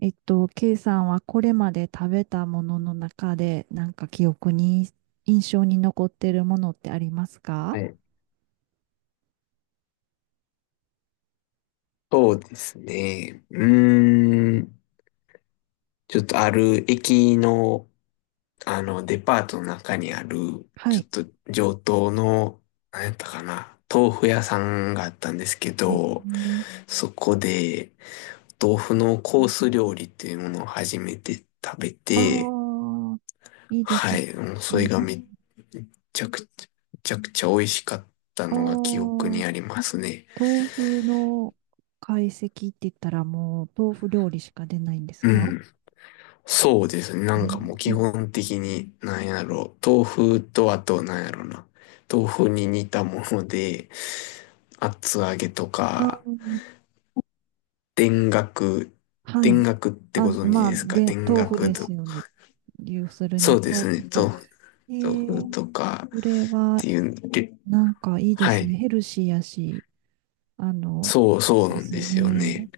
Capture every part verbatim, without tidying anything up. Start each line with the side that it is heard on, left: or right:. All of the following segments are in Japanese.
right: えっと、K さんはこれまで食べたものの中で、なんか記憶に、印象に残ってるものってありますか？
left: はい。そうですね。うーん。ちょっとある駅の、あの、デパートの中にある、
right: は
left: ちょ
right: い。
left: っと上等の、何やったかな、豆腐屋さんがあったんですけ
right: え
left: ど、
right: ー。
left: そこで、豆腐のコース料理っていうものを初めて食べ
right: あ
left: て、
right: あ、いいです
left: は
right: ね。
left: い。もうそれがめっちゃくちゃ、めちゃくちゃ美味しかった
right: ああ
left: のが記憶に
right: ー、
left: ありますね。
right: 豆腐の懐石って言ったらもう豆腐料理しか出ないんです
left: う
right: か？
left: ん。そうですね。な
right: う
left: んかもう基
right: ん。
left: 本的に、なんやろう。豆腐とあと、なんやろな。豆腐に似たもので、厚揚げと
right: あ
left: か、
right: ー、
left: 田楽、
right: は
left: 田
right: い。
left: 楽って
right: あ、
left: ご存知
right: まあ、
left: ですか？田
right: で、豆腐
left: 楽
right: です
left: と。
right: よね。要する
left: そ
right: に
left: うで
right: 豆腐
left: すね。
right: の。
left: 豆腐、
right: え
left: 豆腐
right: ー、
left: とかっ
right: それは、
left: ていう、で、
right: なんかいいで
left: は
right: すね。
left: い。
right: ヘルシーやし、あの、
left: そうそう
right: で
left: なん
right: す
left: ですよ
right: ね。
left: ね。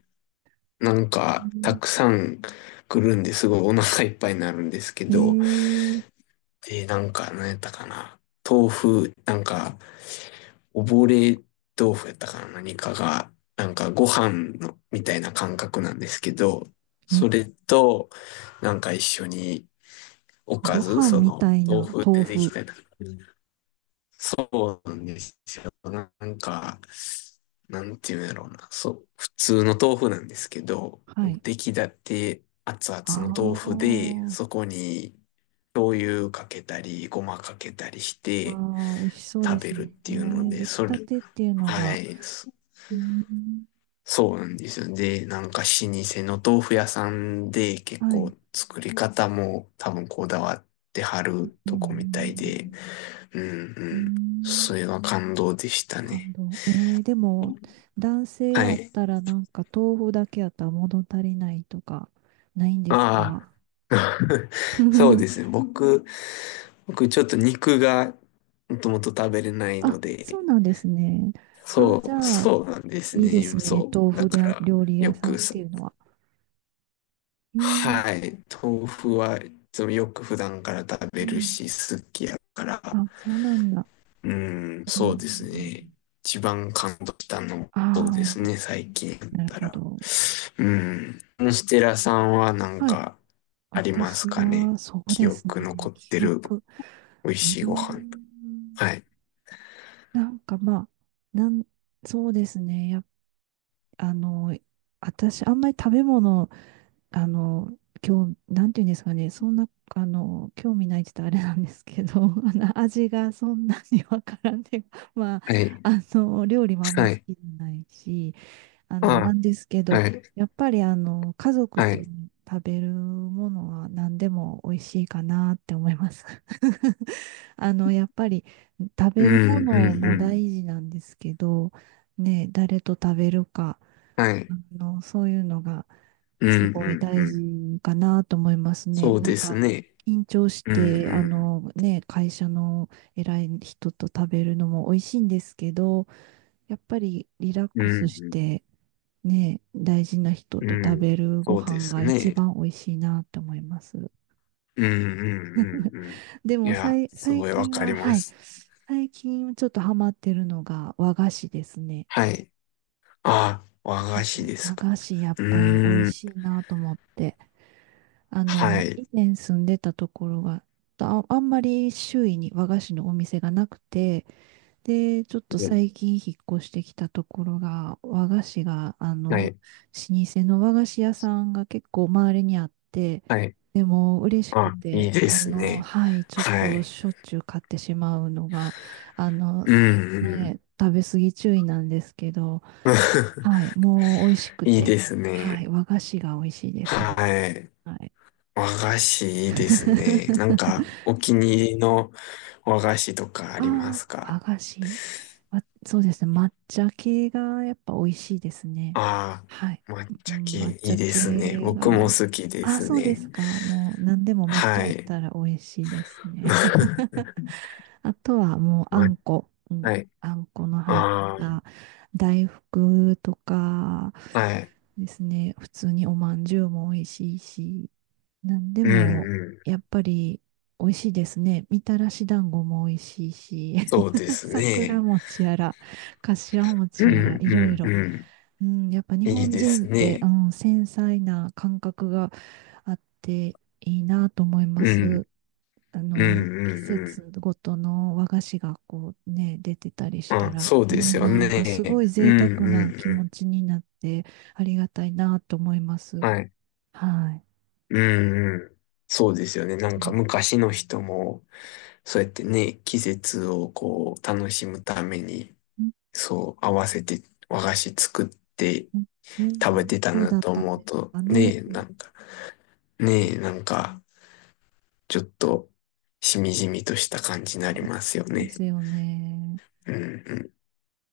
left: なん
right: う
left: か、た
right: ん。
left: くさん来るんですごいお腹いっぱいになるんですけ
right: へ
left: ど、
right: え、
left: で、なんか、何やったかな。豆腐、なんか、溺れ豆腐やったかな、何かが、なんかご飯の、みたいな感覚なんですけど、
right: え、
left: それと、なんか一緒におか
right: ご
left: ず、
right: 飯
left: そ
right: み
left: の、
right: たい
left: 豆
right: な
left: 腐
right: 豆
left: ででき
right: 腐。
left: たり、そうなんですよ。なんか、なんていうんやろうな、そう、普通の豆腐なんですけど、
right: はい。
left: 出来立て熱
right: あ
left: 々の豆腐で、
right: あ、
left: そこに醤油かけたり、ごまかけたりして
right: わあ、美味しそうで
left: 食
right: す
left: べ
right: ね。
left: るっていうの
right: ね、
left: で、
right: 出来
left: そ
right: た
left: れ、
right: てっていうの
left: は
right: が、
left: い、
right: うん、
left: そうなんですよ。で、なんか老舗の豆腐屋さんで結
right: はい。
left: 構作り方も多分こだわってはる
right: う
left: とこみたいで、
right: ん、
left: うん
right: う
left: うん。そ
right: ん。
left: れは感動でした
right: 感
left: ね。
right: 動。えー、でも、男性
left: は
right: やっ
left: い。
right: たらなんか豆腐だけやったら物足りないとか、ないんです
left: あ
right: か？
left: あ、そうです ね。僕、僕ちょっと肉がもともと食べれないの
right: あ、そ
left: で、
right: うなんですね。あ、
left: そ
right: じ
left: う、
right: ゃあ、
left: そうなんです
right: いいです
left: ね。
right: ね。
left: そ
right: 豆
left: う。だ
right: 腐
left: か
right: 料
left: ら、
right: 料理
left: よ
right: 屋さん
left: く
right: っ
left: さ、
right: ていうのは。えー、
left: はい。豆腐はいつもよく普段から食
right: う
left: べる
right: ん。
left: し、好きやから。
right: あ、そうなんだ。
left: うん、
right: う
left: そ
right: ん、
left: うですね。一番感動したのも
right: あ
left: そうです
right: あ、
left: ね、最近だっ
right: なる
left: た
right: ほ
left: ら。
right: ど。
left: うん。ステラさんはなん
right: はい。
left: かあります
right: 私
left: かね。
right: は、そう
left: 記
right: です
left: 憶
right: ね。
left: 残っ
right: 記
left: てる
right: 憶。
left: 美味
right: うー
left: しいご飯。
right: ん。
left: はい。
right: なんかまあ、なん、そうですね。やっ、あの、私、あんまり食べ物あの、今日、なんていうんですかね、そんな、あの、興味ないって言ったらあれなんですけど、あの、味がそんなにわからんで、まあ、
left: はい。
right: あの、料理もあんま
left: は
right: 好
left: い。
right: きじゃないし、あの、な
left: あ、
right: んですけど、
left: はい。
right: やっぱり、あの、家族
left: は
right: と
left: い。
right: 食べるものは何でも美味しいかなって思います。あの、やっぱり、食
left: う
right: べるも
left: ん、う
right: の
left: ん、う
right: も大
left: ん。
right: 事なんですけど、ね、誰と食べるか、
left: は
right: あ
left: い。
right: の、そういうのが、
left: うん、
right: すご
left: う
right: い
left: ん、
right: 大
left: うん。
right: 事かなと思いますね。
left: そう
right: なん
left: です
right: か、
left: ね。
right: 緊張し
left: うん、
right: て、あ
left: うん。
right: のね、会社の偉い人と食べるのも美味しいんですけど、やっぱりリラッ
left: う
right: ク
left: ん、
right: スし
left: うん。
right: て、ね、大事な人
left: う
right: と食
left: ん、
right: べるご
left: そうで
right: 飯
left: す
right: が一
left: ね。
right: 番美味しいなと思います。
left: うんうんうんうん。
right: で
left: い
right: もさ
left: や、
right: い、
left: す
right: 最
left: ごいわ
right: 近
left: かり
right: は、
left: ま
right: はい、
left: す。
right: 最近ちょっとハマってるのが和菓子ですね。はい。
left: はい。あ、和菓子です
right: 和
left: か。
right: 菓子やっ
left: う
right: ぱり美味
left: ーん。
right: しいなと思って。あ
left: は
right: の、
left: い。
right: 以前住んでたところが、あ、あんまり周囲に和菓子のお店がなくて、で、ちょっと最近引っ越してきたところが、和菓子が、あ
left: は
right: の、
left: い。
right: 老舗の和菓子屋さんが結構周りにあって、
left: はい。
right: でも嬉しく
left: あ、いい
right: て、
left: で
right: あ
left: す
right: の、
left: ね。
right: はい、ちょっ
left: は
right: と
left: い。
right: しょっちゅう買ってしまうのが、あの、
left: うんうん。
right: ね、食べ過ぎ注意なんですけど、はい、もう美味しく
left: いい
right: て、
left: です
right: はい、
left: ね。
right: 和菓子が美味しいですね。
left: はい。
right: はい。
left: 和菓子いいですね。なんか、お気に入りの和菓子とかありま
right: あ
left: す
right: あ、和
left: か？
right: 菓子。わそうですね。抹茶系がやっぱ美味しいですね。
left: あ
right: はい。
left: あー、抹
right: う
left: 茶
right: ん。抹
left: 系い
right: 茶
left: いですね。
right: 系
left: 僕も
right: が。
left: 好きで
right: あ、
left: す
right: そうで
left: ね。
right: すか。もう何でも抹茶
left: は
right: やっ
left: い。
right: たら美味しいですね。あとはもうあ
left: ま、
right: んこ、うん、
left: はい。
right: あんこの入っ
left: あ
right: た大福とか
left: あ、はい。
right: ですね、普通におまんじゅうも美味しいし、なんで
left: う
right: も
left: んうん。
right: やっぱり美味しいですね。みたらし団子も美味しいし、
left: そうで す
right: 桜
left: ね。
right: 餅やら、かしわ
left: う
right: 餅
left: ん
right: やら、いろ
left: う
right: い
left: ん
right: ろ。
left: うん。
right: うん、やっぱ日
left: いい
right: 本
left: で
right: 人
left: す
right: って、う
left: ね。
right: ん、繊細な感覚があっていいなと思いま
left: う
right: す。
left: ん。
right: あ
left: うん
right: の、
left: う
right: 季
left: んうん。
right: 節ごとの和菓子がこうね、出てたりした
left: あ、
right: ら、
left: そう
right: う
left: です
right: ん、
left: よ
right: なんかすご
left: ね。
right: い
left: うん
right: 贅沢
left: う
right: な
left: ん
right: 気
left: う
right: 持
left: ん。
right: ちになってありがたいなと思います。
left: はい。
right: はい。
left: うんうん。そうですよね。なんか
right: ね。
left: 昔の人も、そうやってね、季節をこう、楽しむために、
right: うん
left: そう、合わせて和菓子作って
right: うんうん。
left: 食べてた
right: そう
left: な
right: だっ
left: と
right: たん
left: 思う
right: です
left: と、
right: か
left: ね
right: ね。
left: え、なんか、ねえ、なんか、ちょっと、しみじみとした感じになりますよ
right: で
left: ね。
right: すよね。
left: うんうん、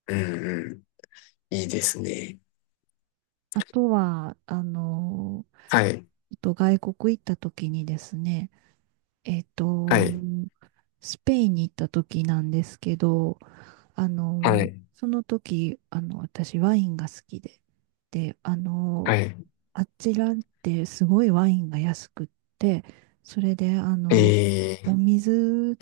left: うんうん、いいですね。
right: あとは、あの、
left: はい、
right: えっと外国行った時にですね、えっ
left: は
right: と、
left: い、
right: スペインに行った時なんですけど、あ
left: は
right: の、
left: い、
right: その時、あの、私ワインが好きで、で、あ
left: は
right: の、
left: い、
right: あちらってすごいワインが安くって、それで、あの、
left: え
right: お
left: ー、
right: 水、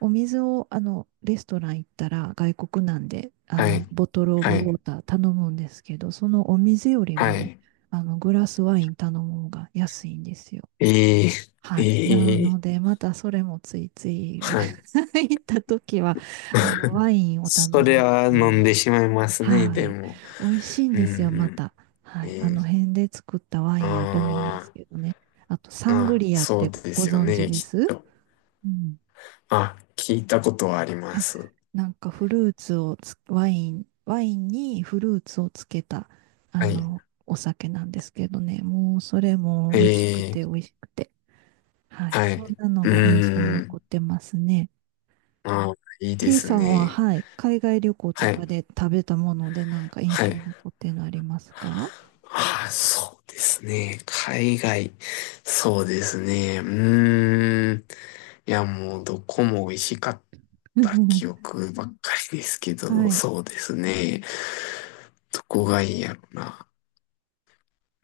right: お水を、あの、レストラン行ったら外国なんで、あ
left: は
right: の、
left: い、
right: ボトルオブ
left: は
right: ウォ
left: い、
right: ーター頼むんですけど、そのお水より
left: は
right: も、
left: い、
right: あの、グラスワイン頼む方が安いんですよ。
left: えー、え
right: はい。なの
left: ー、
right: で、またそれもついつい
left: はい。
right: 行った時は、あの、ワインを頼
left: そ
right: むっ
left: れは
right: て
left: 飲
right: い
left: ん
right: う。
left: でしまいますね、
right: は
left: で
right: い。
left: も。
right: 美味しいん
left: う
right: ですよ、ま
left: ん
right: た。は
left: うん、え
right: い。あの
left: ー、
right: 辺で作ったワインやと思うんで
left: あ
right: すけどね。あと、
left: ー、
right: サング
left: あ、
right: リアっ
left: そう
right: て
left: で
right: ご
left: すよ
right: 存知
left: ね、
right: で
left: きっ
right: す？
left: と。
right: うん。
left: あ、聞いたことはありま
right: あ、
left: す。
right: なんかフルーツをつ、ワイン、ワインにフルーツをつけた、あ
left: はい。
right: の、お酒なんですけどね。もう、それも美味しく
left: え
right: て美
left: ー、
right: 味しくて。はい。
left: はい。
right: そんなの
left: う
right: が印象
left: ー
right: 残
left: ん。
right: ってますね。
left: ああ、いいで
right: K
left: す
right: さんは、
left: ね。
right: はい、海外旅行と
left: はい。
right: かで食べたものでなんか
left: は
right: 印象
left: い。
right: に残ってるのありますか？
left: ああ、そうですね。海外。そうですね。うーん。いや、もう、どこも美味しかった記 憶ばっかりですけ
right: は
left: ど、
right: い。
left: そうですね。どこがいいやろな。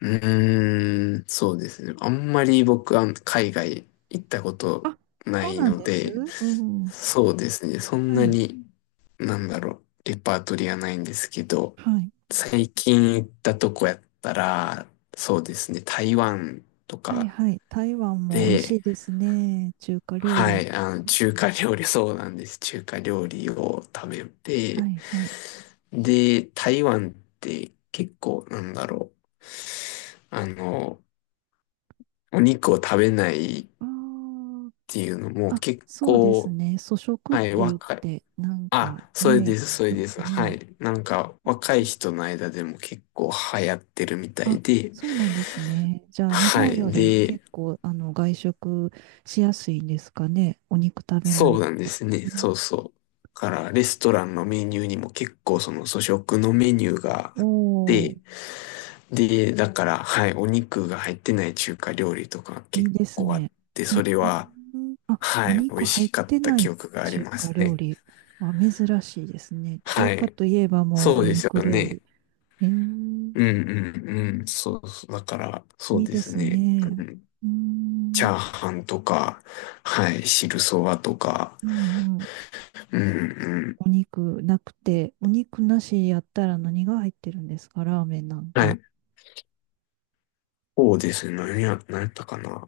left: うーん、そうですね。あんまり僕は海外行ったこと
right: あ、
left: な
right: そう
left: い
right: なん
left: の
right: です。
left: で、
right: うん。
left: そうですね。そん
right: は
left: な
right: い。
left: に、なんだろう、レパートリーはないんですけど、
right: はい。
left: 最近行ったとこやったら、そうですね。台湾と
right: はい、
left: か
right: はい。台湾も美味し
left: で、
right: いですね。中華料
left: は
right: 理。
left: い、あの、中華料理、そうなんです。中華料理を食べ
right: は
left: て、
right: い、はい。
left: で、台湾って結構、なんだろう、あの、お肉を食べないっ
right: あー
left: ていうのも
right: あ、
left: 結
right: そうです
left: 構、
right: ね。素食っ
left: はい、
right: て言っ
left: 若い。
right: て、なんか
left: あ、それ
right: ね、
left: です、そ
right: う
left: れ
right: ん、
left: です。は
right: うん。
left: い。なんか、若い人の間でも結構流行ってるみたい
right: あ、
left: で、
right: そうなんですね。じゃあ、日
left: は
right: 本よ
left: い。
right: り
left: で、
right: 結構、あの、外食しやすいんですかね。お肉食べな
left: そ
right: い
left: うなんで
right: 人。
left: すね。
right: う
left: そうそう。だから、レストランのメニューにも結構その素食のメニューがあっ
right: おー、
left: て、で、だから、はい、お肉が入ってない中華料理とか
right: いい
left: 結
right: です
left: 構あっ
right: ね。
left: て、
right: う
left: それは、
right: ん。あ、
left: は
right: お
left: い、美
right: 肉
left: 味
right: 入っ
left: しかっ
right: て
left: た
right: な
left: 記
right: い
left: 憶があり
right: 中
left: ま
right: 華
left: す
right: 料
left: ね。
right: 理は珍しいですね。中
left: は
right: 華
left: い。
right: といえばも
left: そ
right: う
left: う
right: お
left: です
right: 肉
left: よ
right: 料
left: ね。
right: 理。えー、
left: うんうんうん。そうそう。だから、そ
right: い
left: う
right: い
left: で
right: で
left: す
right: す
left: ね。
right: ね。
left: うん。
right: う
left: チャ
right: ん、
left: ーハンとか、はい、汁そばとか、
right: うん、うん。
left: うんうん。
right: お肉なくて、お肉なしやったら何が入ってるんですか？ラーメンなん
left: は
right: か。
left: い。そうですね。何や、何やったかな。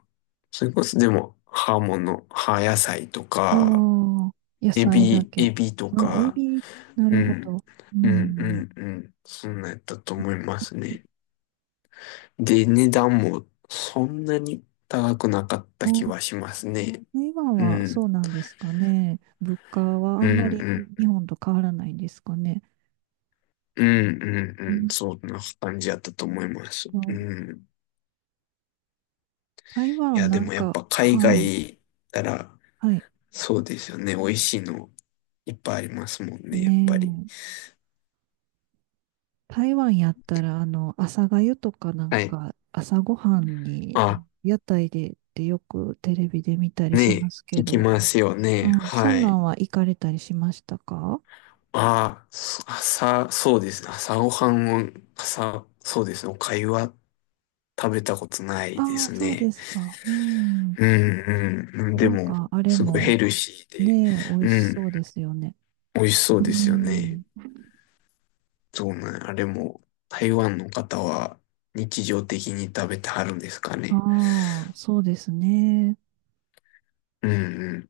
left: それこそ、でも、葉物、葉野菜と
right: あ
left: か、
right: あ、野
left: エ
right: 菜だ
left: ビ、エ
right: け。
left: ビと
right: あ、エ
left: か、
right: ビ、な
left: う
right: るほ
left: ん。
right: ど。う
left: うんう
right: ん。
left: んうん。そんなんやったと思いますね。で、値段もそんなに高くなかった気は
right: あ、
left: しますね。
right: 台湾
left: う
right: は
left: ん。
right: そうなんですかね。物価はあ
left: う
right: ん
left: ん
right: まり
left: うん
right: 日本と変わらないんですかね。
left: うん、うん、
right: う
left: うん。
right: ん
left: そんな感じやったと思います。う
right: と、
left: ん。
right: 台
left: い
right: 湾
left: や、で
right: なん
left: もやっ
right: か、
left: ぱ海
right: はい、
left: 外行ったら、
right: はい。
left: そうですよね。美味しいのいっぱいありますもんね、やっぱり。
right: ねえ、台湾やったら、あの、朝粥とかなん
left: はい。
right: か、朝ごはんに
left: あ、
right: 屋台でってよくテレビで見たりしま
left: ね
right: す
left: え、
right: け
left: 聞き
right: ど、
left: ますよ
right: う
left: ね。
right: ん、そ
left: は
right: んな
left: い。
right: んは行かれたりしましたか？
left: あ、そ朝、そうですね。朝ごはんを、朝、そうですね。お粥は食べたことないで
right: ああ、
left: す
right: そうで
left: ね。
right: すか。うん。
left: うん。うん
right: な
left: で
right: ん
left: も、
right: か、あれ
left: すごいヘ
right: も、
left: ルシーで、
right: ねえ、美味
left: う
right: し
left: ん。
right: そうですよね。
left: 美味しそう
right: う
left: ですよね。
right: ん。
left: そうなん、あれも、台湾の方は日常的に食べてはるんですか
right: あ
left: ね。
right: あ、そうですね。
left: うん